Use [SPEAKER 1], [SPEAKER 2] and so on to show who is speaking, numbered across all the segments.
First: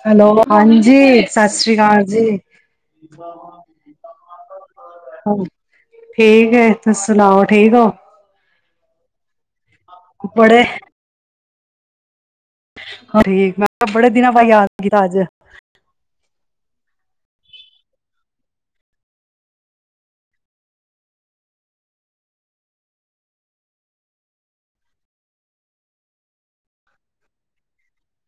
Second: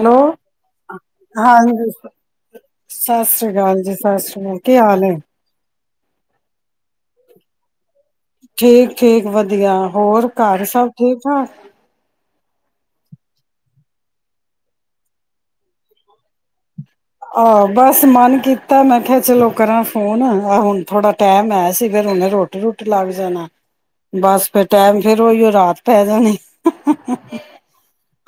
[SPEAKER 1] Hello,
[SPEAKER 2] ਹਾਂਜੀ ਸਤਿ ਸ੍ਰੀ
[SPEAKER 1] ਹਾਂਜੀ,
[SPEAKER 2] ਅਕਾਲ ਜੀ
[SPEAKER 1] ਸਤਿ ਸ੍ਰੀ ਅਕਾਲ ਜੀ, ਸਤਿ ਸ੍ਰੀ ਅਕਾਲ, ਕੀ ਹਾਲ ਏ।
[SPEAKER 2] ਠੀਕ ਏ ਤੁਸੀ ਸੁਣਾਓ ਠੀਕ ਓ।
[SPEAKER 1] ਠੀਕ, ਠੀਕ, ਵਧੀਆ। ਹੋਰ
[SPEAKER 2] ਬੜੇ
[SPEAKER 1] ਘਰ ਸਭ ਠੀਕ ਠਾਕ।
[SPEAKER 2] ਠੀਕ ਮੈਂ ਬੜੇ ਦਿਨਾਂ ਬਾਦ ਯਾਦ ਕੀਤਾ ਅੱਜ।
[SPEAKER 1] ਆਹ ਬਸ ਮਨ ਕੀਤਾ, ਮੈਂ ਕਿਹਾ ਚਲੋ ਕਰਾਂ ਫੋਨ ਆ ਹੁਣ ਥੋੜਾ ਟੈਮ ਹੈ ਸੀ ਫੇਰ ਹੁਨ ਰੋਟੀ ਰੁਟੀ ਲੱਗ ਜਾਨਾ, ਬਸ ਫੇਰ ਟੈਮ ਫਿਰ ਉਹੀਓ ਰਾਤ ਪੈ ਜਾਨੀ।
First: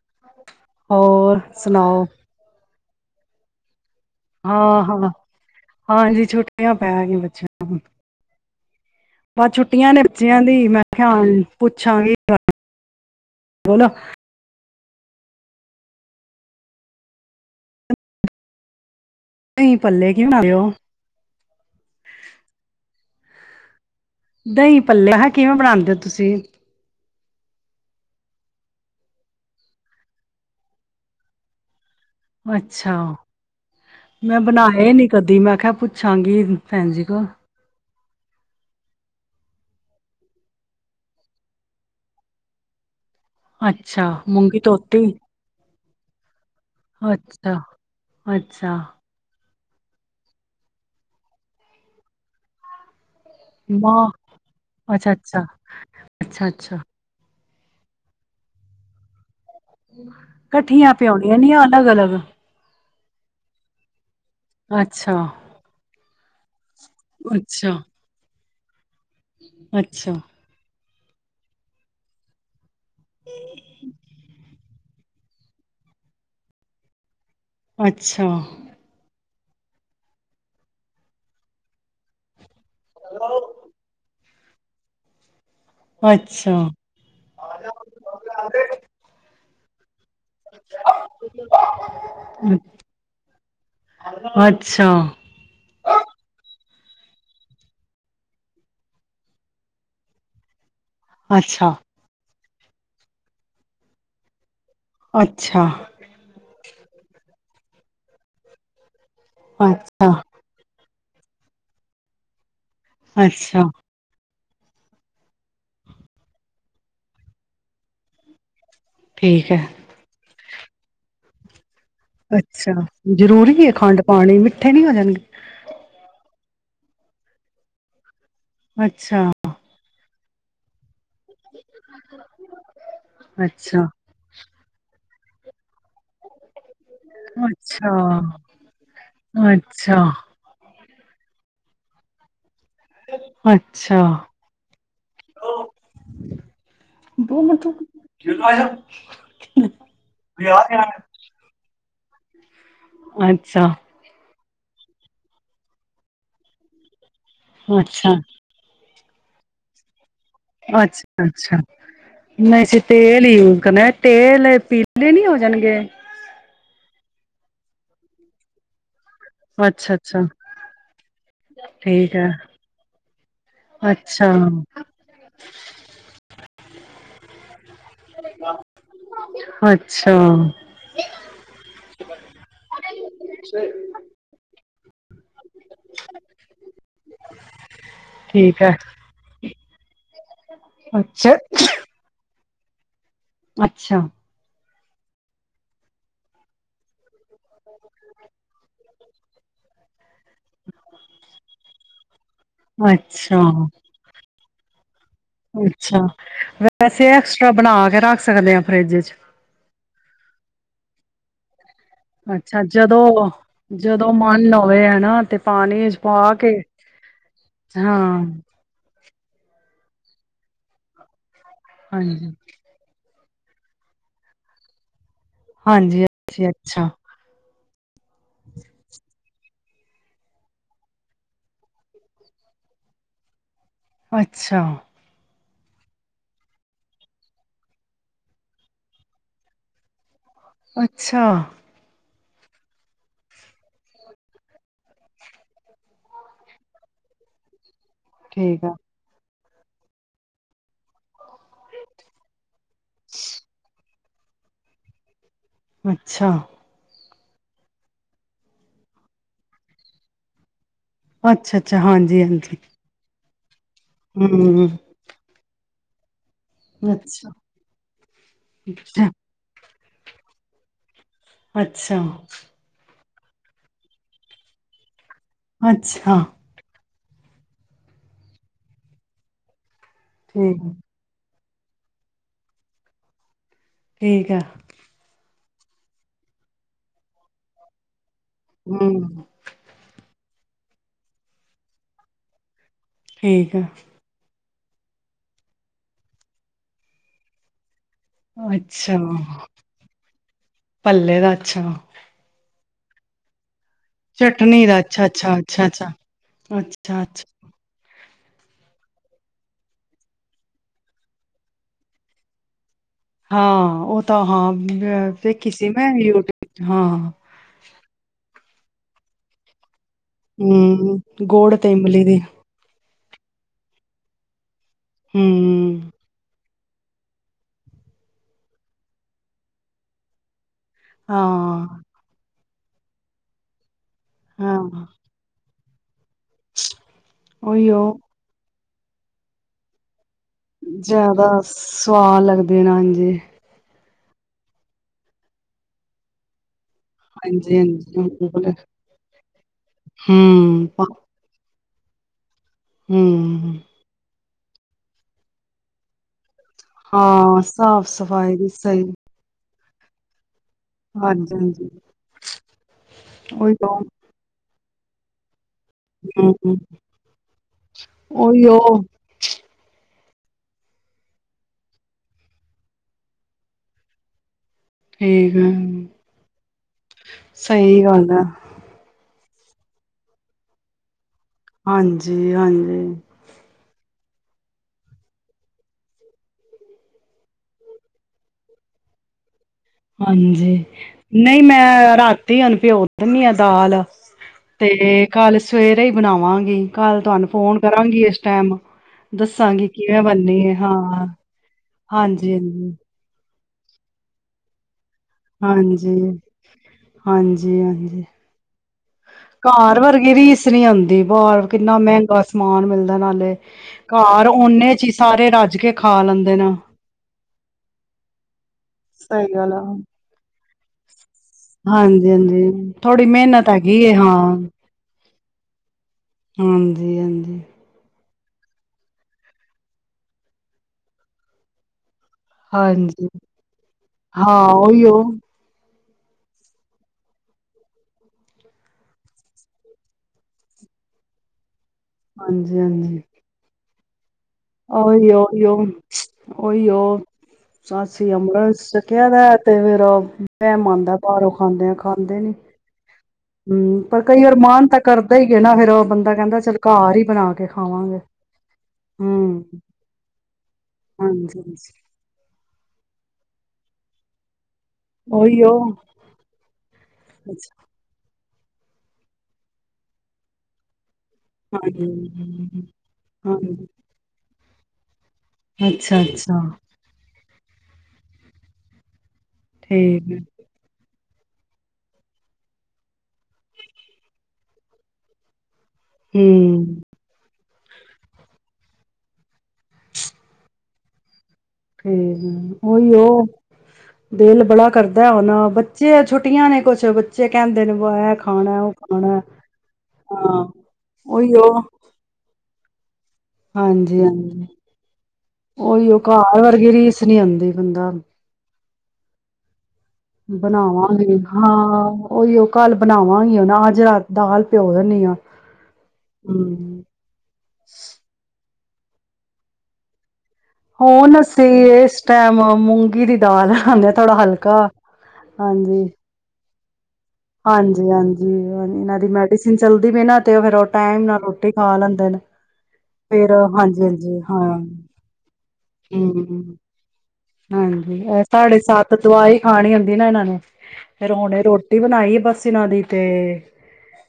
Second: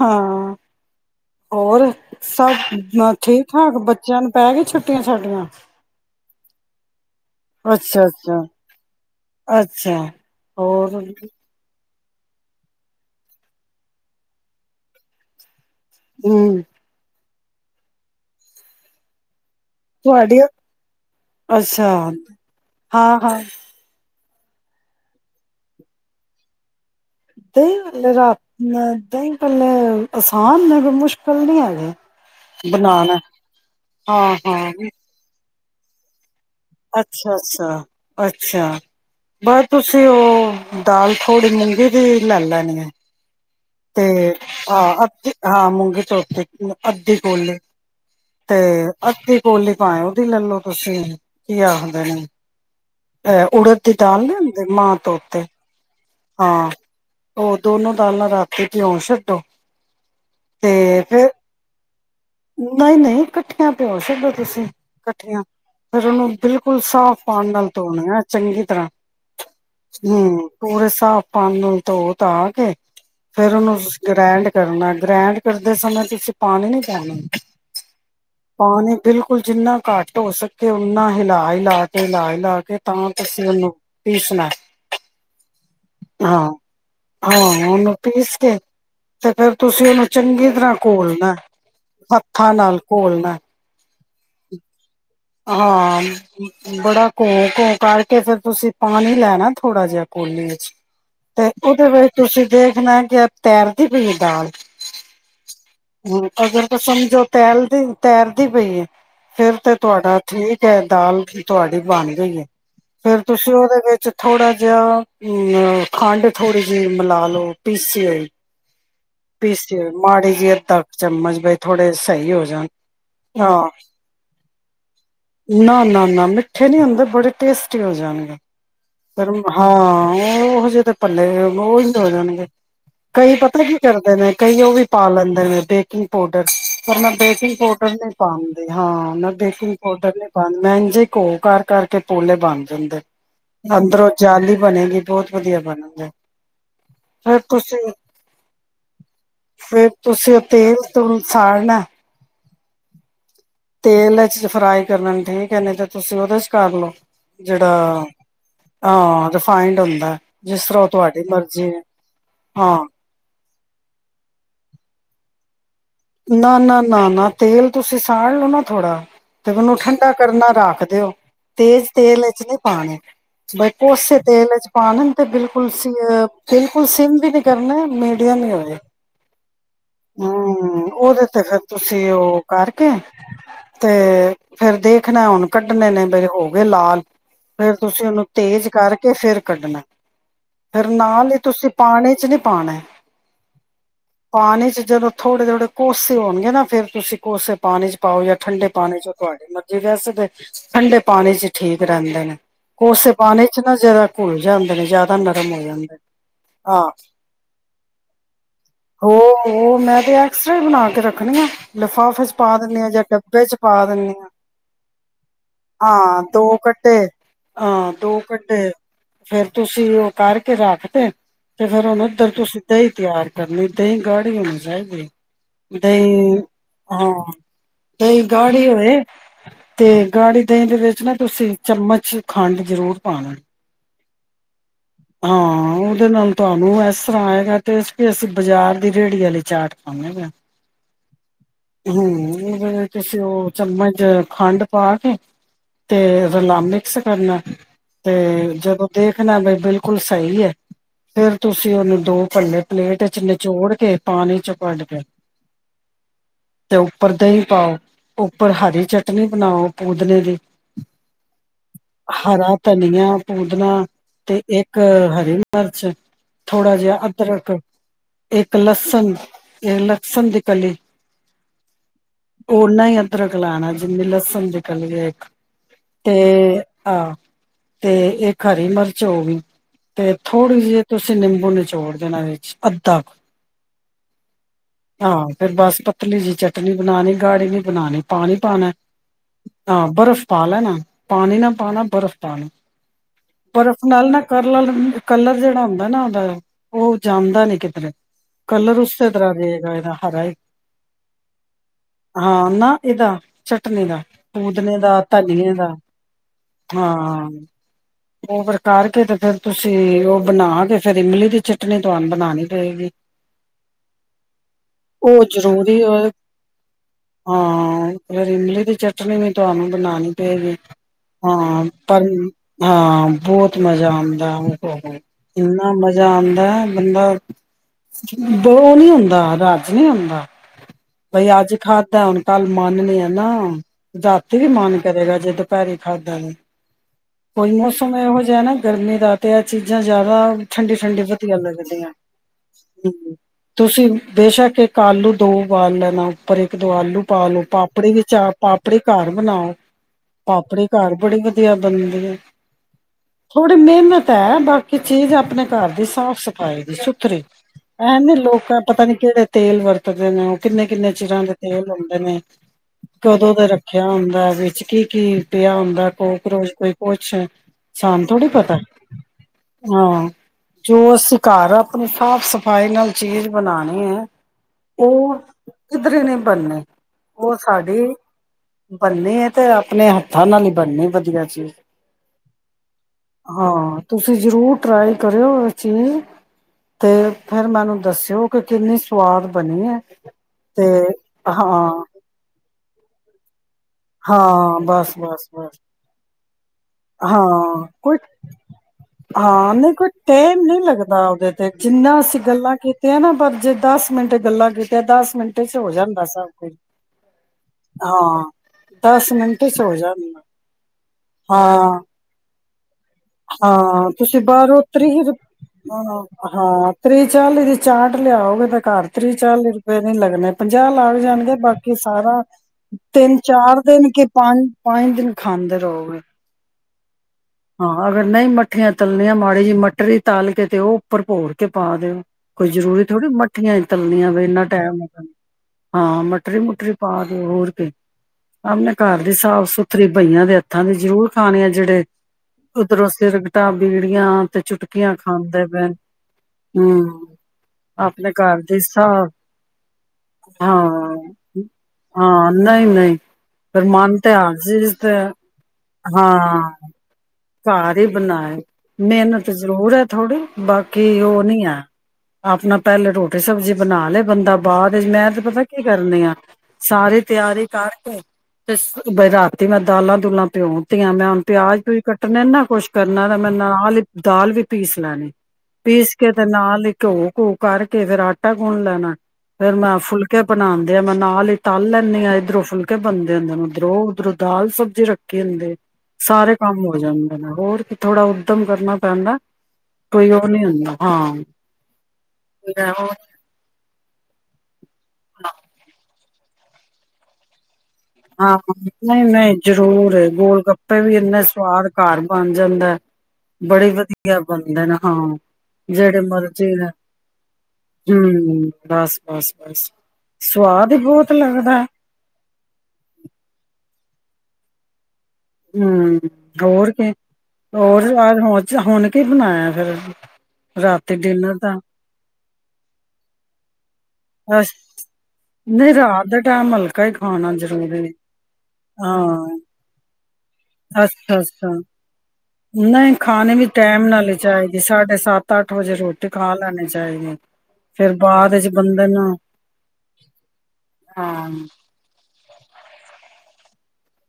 [SPEAKER 1] ਹਾਂ।
[SPEAKER 2] ਹੋਰ
[SPEAKER 1] ਹੋਰ
[SPEAKER 2] ਸੁਣਾਓ
[SPEAKER 1] ਸਭ [unintelligible] ਠੀਕ ਠਾਕ ਬੱਚ
[SPEAKER 2] ਹਾਂ, ਹਾਂ, ਹਾਂਜੀ ਛੁੱਟੀਆਂ ਪੈ ਗੀ ਬੱਚੇਆ।
[SPEAKER 1] ਅੱਛਾ, ਅੱਛਾ।
[SPEAKER 2] ਬਸ ਛੁੱਟੀਆਂ
[SPEAKER 1] ਅੱਛਾ
[SPEAKER 2] ਨੇ ਬੱਚਿਆਂ ਦੀ ਮੈਂ
[SPEAKER 1] ਹੋਰ
[SPEAKER 2] ਖਿਆ [unintelligible] ਪੁੱਛਾਂਗੀ। [unintelligible] ਬੋਲੋ।
[SPEAKER 1] ਹੁੰ।
[SPEAKER 2] ਦਹੀਂ ਪੱਲੇ ਕਿਵੇਂ
[SPEAKER 1] ਤੁਹਾਦੀਆਂ
[SPEAKER 2] ਬਣਾਦੇ ਹੋ
[SPEAKER 1] ਅੱਛਾ, ਹਾਂ, ਹਾਂ। [inaudible]
[SPEAKER 2] ਦਹੀਂ ਪੱਲੇ ਮੈ ਕਿਹਾ ਕਿਵੇਂ ਬਣਾਉਂਦੇ ਓ ਤੁਸੀਂ?
[SPEAKER 1] ਦਹੀਂ ਪੱਲੇ ਰਾਤ ਨ ਦਹੀਂ ਪੱਲੇ ਆਸਾਨ ਨੇ ਕੋਏ ਮੁਸ਼ਕਿਲ ਨੀ ਹੇਗੇ।
[SPEAKER 2] ਅੱਛਾ ਮੈਂ
[SPEAKER 1] ਹਾਂ-ਹਾਂ
[SPEAKER 2] ਬਨਾਏ ਨੀ ਕਦੀ, ਮੈਂ ਕਿਹਾ ਪੁੱਛਾਂਗੀ। ਭੈਣ ਜੀ ਕੋਲ
[SPEAKER 1] ਅੱਛਾ, ਅੱਛਾ। ਅੱਛਾ ਬਸ ਤੁਸੀਂ ਉ ਦਾਲ ਥੋੜ੍ਹੀ ਮੂੰਗੀ ਦੀ ਲੈ ਲੈਨੀ ਏ। ਤੇ
[SPEAKER 2] ਅੱਛਾ ਮੂੰਗੀ
[SPEAKER 1] [unintelligible]
[SPEAKER 2] ਧੋਤੀ
[SPEAKER 1] ਹਾਂ ਮੂੰਗੀ [unintelligible] ਅੱਧੀ ਕੋਲੀ
[SPEAKER 2] ਅੱਛਾ
[SPEAKER 1] ਤੇ
[SPEAKER 2] ਅੱਛਾ
[SPEAKER 1] ਅੱਧੀ ਕੋਲੀ ਭਾਏ ਉਹਦੀ ਲੈਲੋ ਤੁਸੀਂ। ਕੀ ਹਾਲ ਹੁੰਦੇ ਨੇ। ਅਹ ਉੜਦ ਦੀ
[SPEAKER 2] ਮਾਂ
[SPEAKER 1] ਦਾਲ ਲ ਹਦੇ ਮਾਂ
[SPEAKER 2] ਅੱਛਾ-ਅੱਛਾ,
[SPEAKER 1] ਤੋਤੇ ਹਾਂ
[SPEAKER 2] ਅੱਛਾ-ਅੱਛਾ।
[SPEAKER 1] ਉਹ ਦੋਨੋ ਦਾਲਾਂ ਰਾਤੀ ਭ ਆਉਣ ਛੱਡੋ ਤੇ
[SPEAKER 2] ਕੱਠੀਆਂ
[SPEAKER 1] ਫੇਰ
[SPEAKER 2] ਪਿਆਉਣੀਆਂ ਨੀਆਂ ਅਲੱਗ ਅਲੱਗ
[SPEAKER 1] ਨਹੀਂ ਨਹੀਂ ਇਕੱਠਿਆਂ ਪਿਓ ਛੱਡੋ ਅਸੀਂ
[SPEAKER 2] ਅੱਛਾ,
[SPEAKER 1] ਇਕੱਠੀਆਂ ਫਿਰ ਉਹਨੂੰ ਫੁ ਸਾਫ ਪਾਉਣ ਨਾਲ ਨਾਲ
[SPEAKER 2] ਅੱਛਾ,
[SPEAKER 1] ਤੋਣੂੰ ਹੈ ਚੰਗੀ ਤ੍ਹਾਂ
[SPEAKER 2] ਅੱਛਾ,
[SPEAKER 1] ਹਮ ਟੂਰਿਸ ਤਾਂਪਾਂ ਨੂੰ ਧੋ ਤ ਆ ਕੇ ਫੇਰ ਉਹਨੂੰ ਗ੍ਰੈਂਡ ਕਰਨਾ ਗ੍ਰੈਂਡ ਕਰਦੇ ਸਮੇਂ ਤੁਸੀਂ ਪਾਣੀ ਨੀ ਹਾਂ
[SPEAKER 2] ਅੱਛਾ
[SPEAKER 1] [unintelligible] ਜਿੰਨਾ ਘੱਟ ਹੋ ਸਕੇ ਓਨਾ ਹਿਲਾ ਹਿਲਾ ਤੇ ਹਿਲਾਏ ਲਾ ਤਮ ਤੱਸ ਨੂੰ ਪਸਣਾ ਹਾਂ
[SPEAKER 2] ਅੱਛਾ।
[SPEAKER 1] ਹਾਂ ਉਹਨੂੰ ਪੀਸ ਕੇ ਤੇ ਫਿਰ ਤੁਸੀਂ ਉਹ ਚੰਗੀ ਤਰ੍ਹਾਂ ਘੋਲਣਾ ਹੱਥਾਂ ਨਾਲ ਘੋਲਣਾ
[SPEAKER 2] ਅੱਛਾ,
[SPEAKER 1] ਹਾਂ ਬੜਾ ਘੋਂ ਘੋਂ ਕਰਕੇ ਫਰ ਤੁਸੀਂ ਪਾਣੀ ਲੈਣਾ ਥੋੜਾ ਜਿਹਾ ਕੋਲੇ ਵਿੱਚ ਤੇ
[SPEAKER 2] ਅੱਛਾ,
[SPEAKER 1] ਉਹਦੇ ਵਿੱਚ ਤੁਸੀਂ ਦੇਖਣਾ ਕਿ ਤੈਰਦੀ ਪਈ ਹੈ ਦਾਲ
[SPEAKER 2] ਅੱਛਾ,
[SPEAKER 1] ਹ ਅਗਰ ਤਾਂ ਸਮਝੋ ਤੇੈਲ ਤੈਰਦੀ ਪਈ ਹੈ ਫਿਰ ਤੇ
[SPEAKER 2] ਅੱਛਾ।
[SPEAKER 1] ਤੁਡਾ ਠੀਕ ਹੈ ਦਾਲ ਤੁਹਾਡੀ ਬਣ ਗਈ ਹੈ ਫੇਰ ਤੁਸੀਂ
[SPEAKER 2] ਅੱਛਾ,
[SPEAKER 1] ਉਹਦੇ ਵਿੱਚ ਥੋੜ੍ਹਾ ਜਿਹਾ ਅਮ ਖੰਡ ਥੋੜ੍ਹੀ ਜਿਹੀ ਮਿਲਾ ਲਓ ਪੀਸੀ ਹੋਈ
[SPEAKER 2] ਠੀਕ ਐ।
[SPEAKER 1] ਪੀਸ ਮੜ ਗ ਤੱਕ ਚਮਚ ਬੈ
[SPEAKER 2] ਅੱਛਾ ਜ਼ਰੂਰੀ ਹੈ ਖੰਡ ਪਾਣੀ ਮਿੱਠੇ ਨੀ ਹੋ ਜਾਣਗੇ
[SPEAKER 1] ਇਕਠੇ ਨੀ ਹੁੰਦਾ ਬੜੇ ਟੇਸਟੀ ਹੋ ਜਾਣਗੇ
[SPEAKER 2] ਅੱਛਾ,
[SPEAKER 1] ਪਰ ਹਾਂ ਹਾਂ ਹੋ ਜੇ ਪੱਲੇ ਉਹ ਹੋ ਜਾਣਗੇ ਕਈ ਪਤਾ ਕੀ
[SPEAKER 2] ਅੱਛਾ,
[SPEAKER 1] ਨੇ ਕਈ ਉਹ ਵੀ ਪਾ ਲੈਂਦੇ ਨੇ ਬੇਕਿੰਗ ਪਾਊਡਰ ਪਰ ਮੈਂ ਬੇਕਿੰਗ ਪਾਊਡਰ
[SPEAKER 2] ਅੱਛਾ,
[SPEAKER 1] ਨਹੀਂੀ ਪਾਂਦੀ ਹਾਂ ਮੈਂ ਬੇਕਿੰਗ ਪਾਊਡਰ ਨਹੀਂੀ ਪਾਂ ਮੈਂ ਇੇ ਘੋ ਕਰ ਕਰਕੇ ਪੋਲੇ ਬੰਦ ਅੰ
[SPEAKER 2] ਅੱਛਾ, ਅੱਛਾ।
[SPEAKER 1] ਅੰਦਰੋਂ ਜਾਲ ਹੀ ਬਣੇਗੀ ਬਹੁਤ ਵਧੀਆ ਬਣਗਾ ਫਿਰ
[SPEAKER 2] ਦੋ ਮਿੰਟ
[SPEAKER 1] ਤੁਸੀਂ
[SPEAKER 2] ਰੁਕ।
[SPEAKER 1] ਫੇਰ ਤੁਸੀਂ ਉਹ ਤੇਲ ਤੋਂ ਸਾੜਨਾ ਹਾਂ
[SPEAKER 2] ਅੱਛਾ ਅੱਛਾ,
[SPEAKER 1] ਤੇਲ ਫਰਾਈ ਕਰਨ ਠੀਕ ਹੈ ਨਹੀਂ ਤੇ ਤੁਸੀਂ ਉਹਦੇ ਚ ਕਰਲਓ ਜਿਹੜਾ ਹਾਂ ਰਿਫਾਇੰਡ ਹੁੰਦਾ ਜਿਸ ਤਰ੍ਹਾਂ ਉਹ ਤੁਹਾਡੀ
[SPEAKER 2] ਅੱਛਾ ਅੱਛਾ
[SPEAKER 1] ਮਰਜ਼ੀ ਹੈ
[SPEAKER 2] ਨਹੀਂ
[SPEAKER 1] ਹਾਂ
[SPEAKER 2] ਸੀੇ ਤੇਲ ਹੀ ਹੋ ਕਹਦੇ ਤੇਲ ਪੀਲੇ ਨੀ ਹੋ ਜਾਣਗੇ
[SPEAKER 1] ਨਾ ਨਾ ਨਾ ਨਾ ਤੇਲ ਤੁਸੀਂ ਸਾੜ ਲਓ ਨਾ ਥੋੜ੍ਹਾ ਤੇ ਉਹਨੂੰ
[SPEAKER 2] ਅੱਛਾ
[SPEAKER 1] ਠੰਡਾ
[SPEAKER 2] ਅੱਛਾ
[SPEAKER 1] ਕਰਨਾ ਰੱਖ ਦਿਓ ਤੇਜ਼
[SPEAKER 2] ਠੀਕ ਹੈ
[SPEAKER 1] ਤੇਲ ਚ ਨਹੀਂੀ ਪਾਉਣੇ ਬਈ ਕੋੋਸੇ
[SPEAKER 2] ਅੱਛਾ
[SPEAKER 1] ਤੇਲ ਚ ਪਾਉਣ ਤੇ ਬਿਲਕੁਲ ਸੀਹ ਬਿਲਕੁਲ ਸ ਨ ਕਰਨਾ ਮੀਡੀਅਮ ਹੀ ਹੋਵੇ
[SPEAKER 2] ਅੱਛਾ
[SPEAKER 1] ਹਮ ਉਹਦੇ ਤੇ ਫਿਰ ਤੁਸੀਂ ਉਹ ਕਰਕੇ ਤੇ ਫੇਰ ਦੇਖਣਾ ਹੁਣ ਕੱਢਣੇ ਨੇ ਮੇਰੇ ਹੋ ਗਏ ਲਾਲ ਫੇਰ ਤੁਸੀਂ ਉਹਨੂੰ
[SPEAKER 2] ਠੀਕ
[SPEAKER 1] ਤੇਜ਼
[SPEAKER 2] ਹੈ
[SPEAKER 1] ਕਰਕੇ ਫਿਰ ਕੱਢਣਾ ਫੇਿਰ ਨਾਲ
[SPEAKER 2] ਅੱਛਾ
[SPEAKER 1] ਹੀ ਤੁਸੀਂ ਪਾਣੀ ਚ ਨੀ ਪਾਉਣਾ
[SPEAKER 2] ਅੱਛਾ
[SPEAKER 1] ਜਦ ਥੋੜੇ ਥੋੜੇ ਕੋਸੇ ਹੋਣਗੇ ਨਾ ਫੇਿਰ ਤੁਸੀਂ ਕੋਸੇ ਪਾਣੀ ਚ ਪਾਓ ਜਾਂ ਠੰਡੇ ਪਾਣੀ ਚ ਤੁਹਾਡੀ ਮਰਜ਼ੀ ਵਹਿ ਸਕਦੇ ਠੰਡੇ ਪਾਣੀ ਚ ਠੀਕ ਰਹਿੰਦੇ ਨੇ ਕੋਸੇ ਪਾਣੀ
[SPEAKER 2] ਅੱਛਾ
[SPEAKER 1] ਚ ਨਾ ਜ਼ਿਆਦਾ ਘਲ ਜਾਂਦੇ ਨੇ ਜ਼ਿਆਦਾ ਨਰਮ ਹੋ ਜਾਂਦੇ
[SPEAKER 2] ਅੱਛਾ
[SPEAKER 1] ਹਾਂ
[SPEAKER 2] ਵੈਸੇ ਐਕਸਟਰਾ ਬਣਾ ਕੇ ਰੱਖ ਸਕਦੇ ਆਾਂ ਫਰਿੱਜ ਚ
[SPEAKER 1] ਐਕਸਰੇ ਬਣਾ ਕੇ ਰੱਖਣੀ ਆ ਲਿਫਾਫੇ ਚ ਪਾ
[SPEAKER 2] ਅੱਛਾ
[SPEAKER 1] ਦਿੰਦੇ ਹਾਂ ਜਾਂ
[SPEAKER 2] ਜਦੋਂ
[SPEAKER 1] ਡੱਬੇ ਚ ਪਾ ਦਿੰਦੇ
[SPEAKER 2] ਜਦੋਂ
[SPEAKER 1] ਹ
[SPEAKER 2] ਮਨ ਹੋਵੇ ਹਨਾ ਤੇ ਪਾਣੀ ਚ
[SPEAKER 1] ਹਾਂ
[SPEAKER 2] ਪਾ
[SPEAKER 1] ਦੋ
[SPEAKER 2] ਕੇ
[SPEAKER 1] ਕੱਢੇ ਹਾਂ ਦੋ ਕੱਢੇ ਫੇਰ ਤੁਸੀਂ ਚੀ ਉਹ ਕਰਕੇ ਰੱਖਦੇ ਤੇ ਫੇਰ
[SPEAKER 2] ਹਾਂਜੀ
[SPEAKER 1] ਉਹਨੂੰੱਧਰ ਤੂੰ ਸਿੱਧਾ ਹੀ ਤਿਆਰ ਕਰਨ ਨਹੀਂ ਦਹੀਂ ਗਾੜੀ ਹੋਣੀ ਚਾਹੀਦੀ
[SPEAKER 2] ਹਾਂਜੀ
[SPEAKER 1] ਨਹੀਂ
[SPEAKER 2] ਅੱਛਾ
[SPEAKER 1] ਹਾਂ [unintelligible] ਈ ਗਾੜੇ ਹੋਏ ਤੇ ਗਾੜੀ ਦਹੀਂ ਦੇ ਵਿੱਚ ਨਾ ਤੁਸੀਂ ਚਮਚ ਖੰਡ ਜ਼ਰੂਰ ਪਾਣਾ
[SPEAKER 2] ਅੱਛਾ
[SPEAKER 1] ਹਾਂ ਉਹਦੇ ਨਾਲ ਤੁਹਾਨੂੰ ਇਸ ਤਰ੍ਹਾਂ ਹੈਏਗਾ ਤੇ ਇਸ ਵੀ ਅਸੀਂ ਬਾਜ਼ਾਰ ਦੀ ਰੇਹੜੀ ਵਾਲੀ ਚਾਟ ਹਣੇ [unintelligible]
[SPEAKER 2] ਅੱਛਾ
[SPEAKER 1] ਜਿਵੇ ਤੁਸੀਂ ਉਹ ਚਮਚ ਖੰਡ ਪਾ ਕੇ ਤੇ ਰਲਾ ਮਿਕਸ ਕਰਨਾ ਤੇ
[SPEAKER 2] ਠੀਕ ਆ
[SPEAKER 1] ਜਦੋਂ ਦੇਖਣਾ ਬਈ ਬਿਲਕੁਲ ਸਹੀ ਹੈ ਫੇਰ ਤੁਸੀਂ ਉਹਨੂੰ ਦੋ ਭੱਲੇ ਪਲੇਟ ਚ ਨਿਚੋੜ ਕੇ ਪਾਣੀ ਚ ਪਡ ਪ [unintelligible]
[SPEAKER 2] ਅੱਛਾ
[SPEAKER 1] ਉੱਪਰ ਦਹੀਂ ਪਾਓ ਉੱਪਰ ਹਰੀ ਚਟਨੀ ਬਣਾਓ ਪੂਦਨੇ ਦੀ
[SPEAKER 2] ਅੱਛਾ ਅੱਛਾ ਹਾਂਜੀ
[SPEAKER 1] ਹਰਾ
[SPEAKER 2] ਹਾਂਜੀ
[SPEAKER 1] ਧਨੀਆ, [unintelligible] ਤੇ
[SPEAKER 2] ਹਮ
[SPEAKER 1] ਇੱਕ ਹਰੀ ਅੱਛਾ ਥੋੜਾ ਜਿਹਾ
[SPEAKER 2] ਅੱਛਾ,
[SPEAKER 1] ਅਦਰਕ ਇੱਕ
[SPEAKER 2] ਅੱਛਾ,
[SPEAKER 1] ਲਸਣ ਇਹ ਲਕਸਣ ਦੀ ਕਲੀ
[SPEAKER 2] ਅੱਛਾ,
[SPEAKER 1] ਓਨਾ ਹੀ [unintelligible] ਅਦਰਕ ਲਾਣਾ ਜਿੰਨੇ ਲਸਣ ਨਿਕਲ ਗਿਆ ਇੱਕ ਤੇ
[SPEAKER 2] ਅੱਛਾ
[SPEAKER 1] ਆਹ ਤੇ ਇਕ ਹਰੀ ਮਿਰਚ ਹੋ ਗੀ ਤੇ
[SPEAKER 2] ਠੀਕ
[SPEAKER 1] ਥੋੜੀ ਜਿਹੀ ਤੁਸੀਂ ਨਿੰਬੂ ਨ ਚੋੜ ਦੇਣਾ ਵਿਚਅੱਧਾ
[SPEAKER 2] ਠੀਕ ਐ
[SPEAKER 1] ਫੇਰ ਬਸ ਪਤਲੀ ਜਿਹੀ ਚਟਨੀ ਬਣਾਣੀ ਗਾੜੀ ਨੀ ਬਣਾਣੀ ਪਾਣੀ ਪਾਣਾ
[SPEAKER 2] ਹੂੰ,
[SPEAKER 1] ਐ ਬਰਫ਼ ਪਾ ਲੈਨਾ ਪਾਣੀ ਨਾ ਪਾਣਾ ਬਰਫ਼ ਪਾਨਾ
[SPEAKER 2] ਠੀਕ ਆ
[SPEAKER 1] ਬਰਫ਼ ਨਾਲ ਨਾ ਕਰਲਾ ਕਲਰ ਜਿਹੜਾ ਹੁੰਦਾ ਨਾ ਉਹਦਾ ਉਹ ਜਮਦਾ ਨੀ ਕਿਧਰੇ
[SPEAKER 2] ਅੱਛਾ
[SPEAKER 1] [unintelligible] ੇ ਤਰ੍ਹਾਂ ਦੇਗਾ ਇਹਦਾ ਹਰਾ [unintelligible]
[SPEAKER 2] ਭੱਲੇ ਦਾ ਅੱਛਾ
[SPEAKER 1] ਹਾਂ ਨਾ ਇਹਦਾ ਚਟਨੀ ਦਾ
[SPEAKER 2] ਚਟਨੀ
[SPEAKER 1] ਪੂਦਨ ਦਾ
[SPEAKER 2] ਅੱਛਾ, ਅੱਛਾ,
[SPEAKER 1] ਧਨੀਏ ਦਾ
[SPEAKER 2] ਅੱਛਾ, ਅੱਛਾ,
[SPEAKER 1] ਹਾਂ
[SPEAKER 2] ਅੱਛਾ, ਅੱਛਾ
[SPEAKER 1] ਉਹ ਵਰ ਕਰ ਕੇ ਤੇ ਫਿਰ ਤੁਸੀਂ ਉਹ ਬਣਾ ਕੇ ਫੇਿਰ ਇਮਲੀ ਦੀ ਚਟਨੀ ਤੁਹਾਨੂੰ ਬਣਾਉਣੀ ਪਏਗੀ
[SPEAKER 2] ਹਾਂ ਉਹ ਤਾਂ ਹਾਂ
[SPEAKER 1] ਉਹ
[SPEAKER 2] ਦੇਖੀ ਸੀ
[SPEAKER 1] ਜ਼ਰੂਰੀ
[SPEAKER 2] ਮੈਂ
[SPEAKER 1] ਉਹ
[SPEAKER 2] ਯੂਟਊਬ ਹਾਂ
[SPEAKER 1] ਚਟਣੀ ਵੀ ਤੁਹਾਨੂੰ ਬਣਾਣੀ ਪਏਗੀ
[SPEAKER 2] ਹੂੰ ਗੋੜ
[SPEAKER 1] ਹਾਂ
[SPEAKER 2] ਤੇ
[SPEAKER 1] ਪਰ
[SPEAKER 2] ਇਮਲੀ ਦੀ
[SPEAKER 1] ਹਾਂ ਬਹੁਤ ਮਜ਼ਾ ਆਉਂਦਾ ਉਹ
[SPEAKER 2] ਹੂੰ
[SPEAKER 1] ਇੰਨਾ ਮਜ਼ਾ ਆਂਦਾ ਮਤਲਬ ਉਹ ਨੀ ਹੁੰਦਾ ਰਾੱਜ ਨਹੀਂੀ ਹੁੰਦਾ ਬਈ ਅੱਜ
[SPEAKER 2] ਹਾਂ,
[SPEAKER 1] ਖਾਧਾ ਹੁਣ ਕੱਲ ਮੰਨਣੇ ਆ ਨਾ ਦਾਤੀ ਵੀ
[SPEAKER 2] ਹਾਂ
[SPEAKER 1] ਮਨ ਕਰੇਗਾ ਜਦ [unintelligible] ਕੋਈ
[SPEAKER 2] ਉਹੀਓ
[SPEAKER 1] ਮੌਸਮ ਇਹੋ ਜਿਹਾ ਨਾ ਗਰਮੀ ਦਾ ਤੇ ਇਹ ਚੀਜ਼ਾਂ ਜ਼ਦਾ
[SPEAKER 2] ਜ਼ਿਆਦਾ ਸੁਵਾਦ ਲੱਗਦੇ ਨੇ ਹਾਂ
[SPEAKER 1] ਹਮ
[SPEAKER 2] ਜੇ
[SPEAKER 1] ਤੁਸੀਂ ਬੇਸ਼ੱਕ ਇੱਕ ਆਲੂ ਦੋ ਬਾਲ ਲੈਣਾ ਉੱਪਰ ਇੱਕ ਦੋ ਆਲੂ ਪਾ ਲੋੋ
[SPEAKER 2] ਹਾਂਜੀ,
[SPEAKER 1] ਪਾਪੜੀ ਵਿੱਚ ਆ
[SPEAKER 2] ਹਾਂਜੀ
[SPEAKER 1] ਪਾਪੜੀ ਘਰ ਬਣਾਓ ਪਾਪੜੀ
[SPEAKER 2] ਹੂੰ,
[SPEAKER 1] ਘਰ ਬੜੀ ਵਧੀਆ [unintelligible] ਥੋੜੀ
[SPEAKER 2] ਹੂੰ
[SPEAKER 1] ਮਿਹਨਤ ਹੈ ਬਾਕੀ ਚੀਜ਼ ਆਪਣੇ ਘਰ ਦੀ ਸਾਫ਼ ਸੁ
[SPEAKER 2] ਹਾਂ
[SPEAKER 1] [unintelligible]
[SPEAKER 2] ਸਾਫ਼
[SPEAKER 1] ਇਨੇ
[SPEAKER 2] ਸਫ਼ਾਈ ਦੀ
[SPEAKER 1] ਲੋਕ ਆ
[SPEAKER 2] ਸਹੀ
[SPEAKER 1] ਪਤਾ ਨੀ ਕਿਹੜੇ ਤੇ ਮਲ ਬਰਤਦੇ ਨਾ ਕਿੰਨੇ ਕਿੰਨੇ ਚਿਰਾਂ
[SPEAKER 2] ਹਾਂਜੀ
[SPEAKER 1] ਦੇ
[SPEAKER 2] ਹਾਂਜੀ
[SPEAKER 1] ਤੇਲ ਹੁੰਦੇ ਨੇ ਕਦੋਂ ਦਾ
[SPEAKER 2] ਉਹੀ
[SPEAKER 1] ਰੱਖਿਆ ਹੁੰਦਾ ਵਿੱਚ ਕੀ ਕੀ ਪਿਆ ਹੁੰਦਾ ਕੋਕੋਚ
[SPEAKER 2] ਹੂੰ
[SPEAKER 1] ਕੋਈ ਕੁਛ ਸਾਨੂੰ ਥੋੜੀ
[SPEAKER 2] ਉਹੀ
[SPEAKER 1] ਪਤਾ
[SPEAKER 2] ਉਹ
[SPEAKER 1] ਹਾਂ ਜੋ ਅਸੀਿਕਾਰ ਆ ਆਪਣੇ ਸਾਫ਼ ਸ ਫਾਈ ਨਾਲ ਚੀਜ਼ ਬਣਾਉਣੀ ਹੈ ਉਹ
[SPEAKER 2] ਠੀਕ ਹੈ
[SPEAKER 1] ਕਿੱਧਰੇ ਨੇ ਬੰਨੇ ਉਹ
[SPEAKER 2] ਸਹੀ
[SPEAKER 1] ਸਾਡੇ
[SPEAKER 2] ਗੱਲ ਹੈ
[SPEAKER 1] ਬੰਨੇ ਹੈ ਤੇ ਆਪਣੇ ਹੱਥਾਂ ਨਾਲ ਨਿ ਬਣਨਨੀ ਵਧੀਆ ਚੀਜ਼
[SPEAKER 2] ਹਾਂਜੀ ਹਾਂਜੀ
[SPEAKER 1] ਹਾਂ ਤੁਸੀਂ ਜ਼ਰੂਰ ਟਰਾਈ ਕਰਿਓ ਇਹ ਚੀਜ਼ ਤੇ ਫੇਰ ਮੈਨੂੰ ਦੱਸਿਓ ਕਿ ਕਿੰਨੀ ਸਵਾਦ ਬਣੀ ਹੈ
[SPEAKER 2] ਹਾਂਜੀ
[SPEAKER 1] ਤੇ
[SPEAKER 2] ਨਹੀਂ
[SPEAKER 1] ਹਾਂ
[SPEAKER 2] ਮੈਂ ਰਾਤੀ ਅਣ ਭਿਓ ਦਿੰਦੀ ਹ ਦਾਲ
[SPEAKER 1] ਹਾਂ
[SPEAKER 2] ਤੇ
[SPEAKER 1] ਬਸ ਬਸ
[SPEAKER 2] ਕੱਲ
[SPEAKER 1] ਬਸ
[SPEAKER 2] ਸਵੇਰੇ ਹੀ ਬਣਾਵਾਂਗੀ ਕੱਲ ਤੁਹਾਨੂੰ ਫੋਨ
[SPEAKER 1] ਹਾਂ ਕੋਈ
[SPEAKER 2] ਕਰਾਂਗੀ ਇਸ ਟੈਮ
[SPEAKER 1] ਹਾਂ
[SPEAKER 2] ਦੱਸਾਂਗੀ
[SPEAKER 1] ਨਹੀਂ ਕੋਈ
[SPEAKER 2] ਕਿਵੇਂ ਬਣਨੀ
[SPEAKER 1] ਟਾਈਮ
[SPEAKER 2] ਏ
[SPEAKER 1] ਨਹੀਂ
[SPEAKER 2] ਹਾਂ
[SPEAKER 1] ਲੱਗਦਾ ਉਹਦੇ ਤੇ ਜਿੰਨਾ ਅਸੀਂ
[SPEAKER 2] ਹਾਂਜੀ
[SPEAKER 1] ਗੱਲਾਂ
[SPEAKER 2] ਹਾਂਜੀ
[SPEAKER 1] ਕੀਤੀਆਂ ਨਾ ਪਰ ਜੇ ਦਸ ਮਿੰਟ ਗੱਲਾਂ ਕੀਤੀ ਤੇ ਦਸ ਮਿੰਟ ਚ ਹੋ
[SPEAKER 2] ਹਾਂਜੀ
[SPEAKER 1] ਜਾਂਦਾ ਸਭ ਕੁਝ
[SPEAKER 2] ਹਾਂਜੀ ਹਾਂਜੀ
[SPEAKER 1] ਹਾਂ ਦਸ ਮਿੰਟ ਚ ਹੋ
[SPEAKER 2] ਘਰ ਵਰਗੀ
[SPEAKER 1] ਜਾਂਦਾ
[SPEAKER 2] ਰੀਸ ਨਹੀ ਆਉਂਦੀ ਬਾਰ
[SPEAKER 1] ਹਾਂ
[SPEAKER 2] ਕਿੰਨਾ ਮਹਿੰਗਾ ਸਮਾਨ ਮਿਲਦਾ ਨਾਲੇ
[SPEAKER 1] ਹਾਂ ਤੁਸੀਂ
[SPEAKER 2] ਘਰ
[SPEAKER 1] ਬਾਹਰੋਂ
[SPEAKER 2] ਓਨੇ ਚ ਹੀ
[SPEAKER 1] ਤੀ੍ਹ
[SPEAKER 2] ਸਾਰੇ ਰੱਜ ਕੇ ਖਾ ਲੈਂਦੇ ਨੇ।
[SPEAKER 1] ਹਾਂ ਤੀ੍ਹ ਚਾਲੀ ਦੀ ਚਾਰਟ ਲਿਆਓਗੇ ਤਾਂ ਘਰ ਤ੍ਰੀਹ
[SPEAKER 2] ਸਹੀ
[SPEAKER 1] ਚਾਲੀ
[SPEAKER 2] ਗੱਲ ਆ।
[SPEAKER 1] ਰੁਪਏ ਨੀ ਲੱਗਣੇ ਪੰਜਾਹ ਲੱਗ ਜਾਣਗੇ ਬਾਕੀ
[SPEAKER 2] ਹਾਂਜੀ
[SPEAKER 1] ਸਾਰਾ
[SPEAKER 2] ਹਾਂਜੀ ਥੋੜ੍ਹੀ
[SPEAKER 1] ਤਿੰਨ
[SPEAKER 2] ਮਿਹਨਤ
[SPEAKER 1] ਚਾਰ
[SPEAKER 2] ਹੈਗੀ
[SPEAKER 1] ਤਿੰਨ
[SPEAKER 2] ਹੈ
[SPEAKER 1] ਕਿ
[SPEAKER 2] ਹਾਂ
[SPEAKER 1] ਪੰਜ ਪੰਜ ਦਿਨ ਖਾਂਦੇ ਰਹੋਗੇ
[SPEAKER 2] ਹਾਂਜੀ
[SPEAKER 1] ਹਾਂ ਫੇਰ ਨਹੀਂ ਮੱਠੀਆਂ ਤਲਣੀਆਂ ਮਾੜੀ ਜਿਹੀ ਮਟਰੀ ਤਲ ਕੇ ਤੇ ਉਹ ਉੱਪਰ ਭੋਰ ਕੇ ਪਾ ਦਿਓ ਕੋਈ ਜ਼ਰੂਰੀ ਥੋੜ੍ਹੀ
[SPEAKER 2] ਹਾਂਜੀ
[SPEAKER 1] ਮੱਠੀਆਂ ਹੀ ਤਲਣੀਆਂ ਵੇ
[SPEAKER 2] ਹਾਂ
[SPEAKER 1] ਇੰਨਾ ਟੈਮ
[SPEAKER 2] ਉਹੀਓ
[SPEAKER 1] ਹਾਂ ਮਟਰੀ ਮੁਟਰੀ ਪਾ ਦਿਓ ਹੋਰ ਕੇ ਆਪਣੇ ਘਰ ਦੀ ਸਾਫ਼ ਸੁਥਰੀ ਬਹੀਆਂ ਦੇ ਹੱਥਾਂ ਦੀ ਜ਼ਰੂਰ ਖਾਣੇ ਆ ਜਿਹੜੇ
[SPEAKER 2] ਹਾਂਜੀ
[SPEAKER 1] ਉੱਧਰੋਂ
[SPEAKER 2] ਹਾਂਜੀ
[SPEAKER 1] ਸਿਰਗਟਾ ਬੀੜੀਆਂ ਤੇ ਚੁਟਕੀਆਂ
[SPEAKER 2] ਉਹੀ ਉਹੀ
[SPEAKER 1] ਖਾਂਦੇ ਪਏ
[SPEAKER 2] ਉਹੀ
[SPEAKER 1] ਨੇ। ਹੂੰ ਆਪਣੇ
[SPEAKER 2] ਸਸੀ ਓਹਿਓ
[SPEAKER 1] ਘਰ ਦੀ
[SPEAKER 2] ਅਮਿ੍ਤ ਛਕਿਆ
[SPEAKER 1] ਸਾਫ਼
[SPEAKER 2] ਦੈ ਤੇ ਫੇਰ ਵਹਿਮ ਆਨਦੈ
[SPEAKER 1] ਹਾਂ
[SPEAKER 2] ਬਾਹਰੋਂ ਖਾਂਦੇ ਆ ਖਾਂਦੇ
[SPEAKER 1] ਹਾਂ
[SPEAKER 2] ਨੀ
[SPEAKER 1] ਨਹੀਂ ਨਹੀਂ ਫਿਰ
[SPEAKER 2] ਹਮ
[SPEAKER 1] ਮਨ
[SPEAKER 2] ਪਰ
[SPEAKER 1] ਤੇ
[SPEAKER 2] ਕਈ ਵਾਰ ਮਾਣ
[SPEAKER 1] ਹਾਜ਼ਰ
[SPEAKER 2] ਤਾਂ
[SPEAKER 1] ਤੇ
[SPEAKER 2] ਕਰਦਾ ਹੀ ਗ ਨਾ ਫੇਰ ਬੰਦਾ ਕਹਿੰਦਾ ਚੱਲ
[SPEAKER 1] ਹਾਂ
[SPEAKER 2] ਘਰ ਹੀ ਬਣਾ ਕੇ
[SPEAKER 1] ਘਰ ਹੀ
[SPEAKER 2] ਖਾਵਾਂਗੇ।
[SPEAKER 1] ਬਣਾਏ ਮਿਹਨਤ
[SPEAKER 2] ਹੂੰ,
[SPEAKER 1] ਜ਼ਰੂਰ ਹੈ ਥੋੜੀ ਬਾਕੀ ਉਹ ਨੀ ਹੈ
[SPEAKER 2] ਹਾਂਜੀ-ਹਾਂਜੀ,
[SPEAKER 1] ਆਪਣਾ ਪਹਿਲੇ ਰੋਟੀ ਸਬਜ਼ੀ ਬਣਾ ਲਏ ਬੰਦਾ ਬਾਅਦ ਚ ਮੈਂ ਤੇ ਪਤਾ
[SPEAKER 2] ਉਹੀਓ
[SPEAKER 1] ਕੀ ਕਰਨੀ ਆ ਸਾਰੀ ਤਿਆਰੀ
[SPEAKER 2] ਅੱਛਾ
[SPEAKER 1] ਕਰਕੇ ਤੇ ਰਾਤੀ ਮੈਂ ਦਾਲਾਂ ਦੁਲਾਂ ਪਿਓ ਤਿਆਂ ਮੈਂ ਪਿਆਜ ਤੁਸੀਂ
[SPEAKER 2] ਹਾਂਜੀ,
[SPEAKER 1] ਨਾ ਨਾ ਕੁੱਛ ਕਰਨਾ ਨਾ ਮੈਂ
[SPEAKER 2] ਹਾਂਜੀ,
[SPEAKER 1] ਨਾਲ ਹੀ ਦਾਲ ਤੁਸੀਂ ਪੀਸ ਲੈਣੀ ਪੀਸ ਕੇ ਤੇ
[SPEAKER 2] ਅੱਛਾ-ਅੱਛਾ
[SPEAKER 1] ਨਾਲ ਹੀ ਘਿਓ ਘੋ ਕਰਕੇ ਫੇਰ ਆਟਾ ਗੁਣ ਲੈਣਾ ਫੇਰ ਮੈਂ
[SPEAKER 2] ਠੀਕ ਐ,
[SPEAKER 1] ਫੁਲਕੇ ਬਣਾਉਣਦੇਿਆਂ ਮੈਂ ਨਾਲ ਹੀ ਤਲ ਲੈਂਦੀ ਹਾਂ ਇੱਧਰੋਂ ਫੁਲਕੇ ਬਣਦੇ ਨੇ ਉਧਰੋਂ ਉੱਧਰੋਂ ਦਾਲ ਸਬਜ਼ੀ ਰੱਖੀ ਹੁੰਦੀ ਸਾਰੇ
[SPEAKER 2] ਹਮ
[SPEAKER 1] ਕੰਮ ਹੋ ਹੋਰ ਕੀ ਥੋੜਾ ਉਦਮ ਕਰਨਾ ਪੈਂਦਾ ਕੋਈ ਉਹ ਨੀ ਹੁੰਦਾ ਹਾਂ
[SPEAKER 2] ਠੀਕ ਉਹੀ ਉਹ ਦਿਲ ਬੜਾ ਕਰਦਾ ਉਹਨਾ ਬੱਚੇ ਆ ਛੋਟੇ ਨੇ ਕੁਛ ਬੱਚੇ ਕਹਿੰਦੇ ਨੇ ਵਾ ਇਹ
[SPEAKER 1] ਹਾਂ
[SPEAKER 2] ਖਾਣਾ ਉਹ
[SPEAKER 1] ਨਹੀਂ
[SPEAKER 2] ਖਾਣਾ
[SPEAKER 1] ਨਹੀਂ ਜ਼ਰੂਰ ਗੋਲ
[SPEAKER 2] ਹਾਂ,
[SPEAKER 1] ਗੱਪੇ ਵੀ ਇੰਨੇ
[SPEAKER 2] ਉਹੀਓ
[SPEAKER 1] ਸਵਾਦ ਘਰ ਬਣ ਜਾਂਦਾ ਬੜੇ ਵਧੀਆ
[SPEAKER 2] ਹਾਂਜੀ-ਹਾਂਜੀ,
[SPEAKER 1] ਬਣਦੇ ਨੇ ਹਾਂ
[SPEAKER 2] ਉਹੀਓ
[SPEAKER 1] ਜਿਹੜੇ
[SPEAKER 2] ਘਰ
[SPEAKER 1] ਮਰਜ਼ੀ ਨੇ
[SPEAKER 2] ਵਰਗੀ ਰੀਸ ਨੀ ਆਂਦੀ ਬੰਦਾ
[SPEAKER 1] ਹਮ ਬਸ ਬਸ ਬਸ ਸਵਾਦ ਹੀ
[SPEAKER 2] ਬਣਾਵਾਂ
[SPEAKER 1] ਬਹੁਤ
[SPEAKER 2] ਹਾਂ
[SPEAKER 1] ਲੱਗਦਾ
[SPEAKER 2] ਉਹੀ ਉਹ ਕੱਲ ਬਣਾਵਾਂੀਆਂ ਨਾ ਅੱਜ ਰਾ ਦਾਾਲਲ ਪਿਓਣ
[SPEAKER 1] ਹਮ ਹੋਰ ਕਿ ਹੋਰ ਹੋ ਹੁਣ ਕੀ ਬਣਾਇਆ ਫੇਿਰ
[SPEAKER 2] ਹੋੁਣਸੀਂ ਟਮ ਮੂੰਗੀ ਦੀ ਦਾਲ ਖਾਂਦੇ ਥੋੜਾ
[SPEAKER 1] ਅ
[SPEAKER 2] ਹਲਕਾ
[SPEAKER 1] ਨਹੀਂ
[SPEAKER 2] ਹਾਂਜੀ
[SPEAKER 1] ਰਾਤ ਦਾ ਟੈਮ ਹਲਕਾ ਹੀ ਖਾਣਾ
[SPEAKER 2] ਹਾਂਜੀ
[SPEAKER 1] ਜ਼ਰੂਰੀ
[SPEAKER 2] ਹਾਂਜੀ ਇਹਨਾਂ ਦੀ ਮੈਡੀਸਿਨ ਚੱਲਦੀ ਵੀ ਇਹਨਾਂ
[SPEAKER 1] ਅੱਛਾ ਅੱਛਾ ਨਹੀਂ
[SPEAKER 2] ਫੇਰ
[SPEAKER 1] ਖਾਣੇ ਵੀ
[SPEAKER 2] ਹਾਂਜੀ
[SPEAKER 1] ਟੈਮ ਨਾਲ ਹੀ
[SPEAKER 2] ਹਾਂਜੀ ਹਾਂ
[SPEAKER 1] ਚਾਹੀਦੀ ਸਾਡੇ ਸੱਤ ਅੱਠ ਵਜੇ ਰੋਟੀ ਖਾ
[SPEAKER 2] ਹੂੰ
[SPEAKER 1] ਲੈਣੀ ਚਾਹੀਦੀ ਫਿਰ
[SPEAKER 2] ਹਾਂਜੀ
[SPEAKER 1] ਬਾਅਦ ਚ
[SPEAKER 2] ਸਾਡੇ
[SPEAKER 1] ਬੰਦੇ
[SPEAKER 2] ਸੱਤ
[SPEAKER 1] ਨੂੰ
[SPEAKER 2] ਦਵਾਈ ਖਾਣੀ ਹੁੰਂਦੀ ਨਾ ਇਹਨਾਂ ਨੇ ਫੇਿਰ
[SPEAKER 1] ਹਾਂ
[SPEAKER 2] ਹੁਣੇ ਰੋਟੀ ਬਣਾਈ ਹੈ ਬਸ ਚ ਨਾ ਦੇ ਤੇ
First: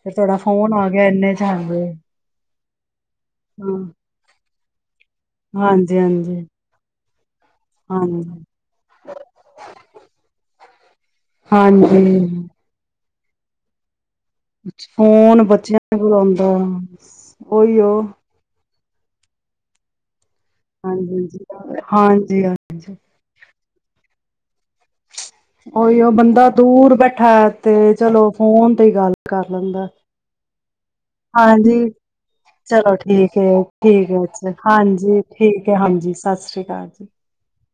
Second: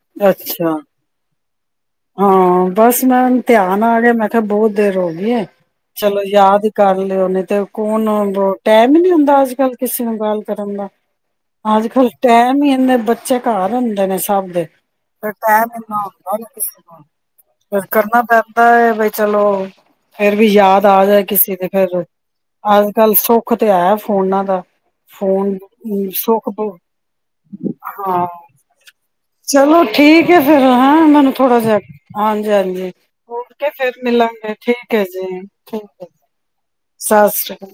[SPEAKER 2] ਫਿਰ ਤੁਹਾਡਾ
[SPEAKER 1] ਅੱਛਾ
[SPEAKER 2] ਫੋਨ ਆ ਗਿਆ ਇੰਨੇ ਚ ਹਾਂਜੀ
[SPEAKER 1] ਹਾਂ ਬਸ ਮੈਂਣ
[SPEAKER 2] ਹਾਂ
[SPEAKER 1] ਧਿਆਨ ਆ ਗਿਆ ਮੈਂ ਕਿਹਾ ਬਹੁਤ ਦੇਰ ਹੋ ਗਈ
[SPEAKER 2] ਹਾਂਜੀ
[SPEAKER 1] ਚਲੋ
[SPEAKER 2] ਹਾਂਜੀ
[SPEAKER 1] ਯਾਦ ਕਰ [unintelligible] ਤੇ ਕੌਣ
[SPEAKER 2] ਹਾਂਜੀ
[SPEAKER 1] ਟੈਮ ਹੀ ਨੀ ਹੁੰਦਾ ਅੱਜ ਕੱਲ ਕਿਸੇ ਨੂੰ ਗੱਲ ਕਰਨ ਦਾ ਅੱਜ ਕੱਲ
[SPEAKER 2] ਹਾਂਜੀ
[SPEAKER 1] ਟੈਮ ਹੀ ਆਦੇ ਬੱਚੇ [unintelligible] ਸਭ ਦੇ ਫਿਰ
[SPEAKER 2] ਫੋਨ
[SPEAKER 1] ਟੈਮ
[SPEAKER 2] ਬੱਚਿਆਂ
[SPEAKER 1] ਇੰਨਾ
[SPEAKER 2] ਦੇ ਕੋਲ
[SPEAKER 1] ਹੁੰਦਾ ਨੀ
[SPEAKER 2] ਆਉਂਦਾ
[SPEAKER 1] ਕਿਸੇ
[SPEAKER 2] ਉਓਹੀ ਉਹ
[SPEAKER 1] ਬਾਈ ਚਲੋ ਫੇਰ ਵੀ ਯਾਦ ਆ ਜਾਏ
[SPEAKER 2] ਹਾਂਜੀ,
[SPEAKER 1] ਕਿਸੇ ਦੇ ਫਿਰ
[SPEAKER 2] ਹਾਂਜੀ, ਹਾਂ
[SPEAKER 1] ਅੱਜ ਕੱਲ ਸੁੱਖ ਤੇ ਹੈ ਫੋਨਾਂ ਦਾ ਫੋਨ
[SPEAKER 2] ਉਹੀ ਉਹ
[SPEAKER 1] ਸੁੱਖ
[SPEAKER 2] ਬੰਦਾ ਦੂਰ ਬੈਠਾ ਤੇ
[SPEAKER 1] ਹਾਂ
[SPEAKER 2] ਚਲੋ ਫੋਨ ਤੇ ਹੀ ਗੱਲ ਕਰ
[SPEAKER 1] ਚਲੋ
[SPEAKER 2] ਲੈਂਦਾ।
[SPEAKER 1] ਠੀਕ ਹੈ ਫੇਿਰ ਹੈਾਂ ਮੈਨੂੰ ਥੋੜਾ ਜਹਾ
[SPEAKER 2] ਹਾਂਜੀ,
[SPEAKER 1] ਹਾਂਜੀ ਹਾਂਜੀ
[SPEAKER 2] ਚਲੋ ਠੀਕ
[SPEAKER 1] ਉਠ
[SPEAKER 2] ਹੈ,
[SPEAKER 1] ਕੇ ਫਿਰ
[SPEAKER 2] ਠੀਕ ਹੈ ਅੱਛਾ,
[SPEAKER 1] ਮਿਲਾਂਗੇ ਠੀਕ ਹੈ
[SPEAKER 2] ਹਾਂਜੀ
[SPEAKER 1] ਜੀ
[SPEAKER 2] ਹੈ,
[SPEAKER 1] ਠੀਕ
[SPEAKER 2] ਹਾਂਜੀ ਸਤਿ ਸ੍ਰੀ ਅਕਾਲ ਜੀ।
[SPEAKER 1] ਸਤਿ ਸ੍ਰੀ ਅਕਾਲ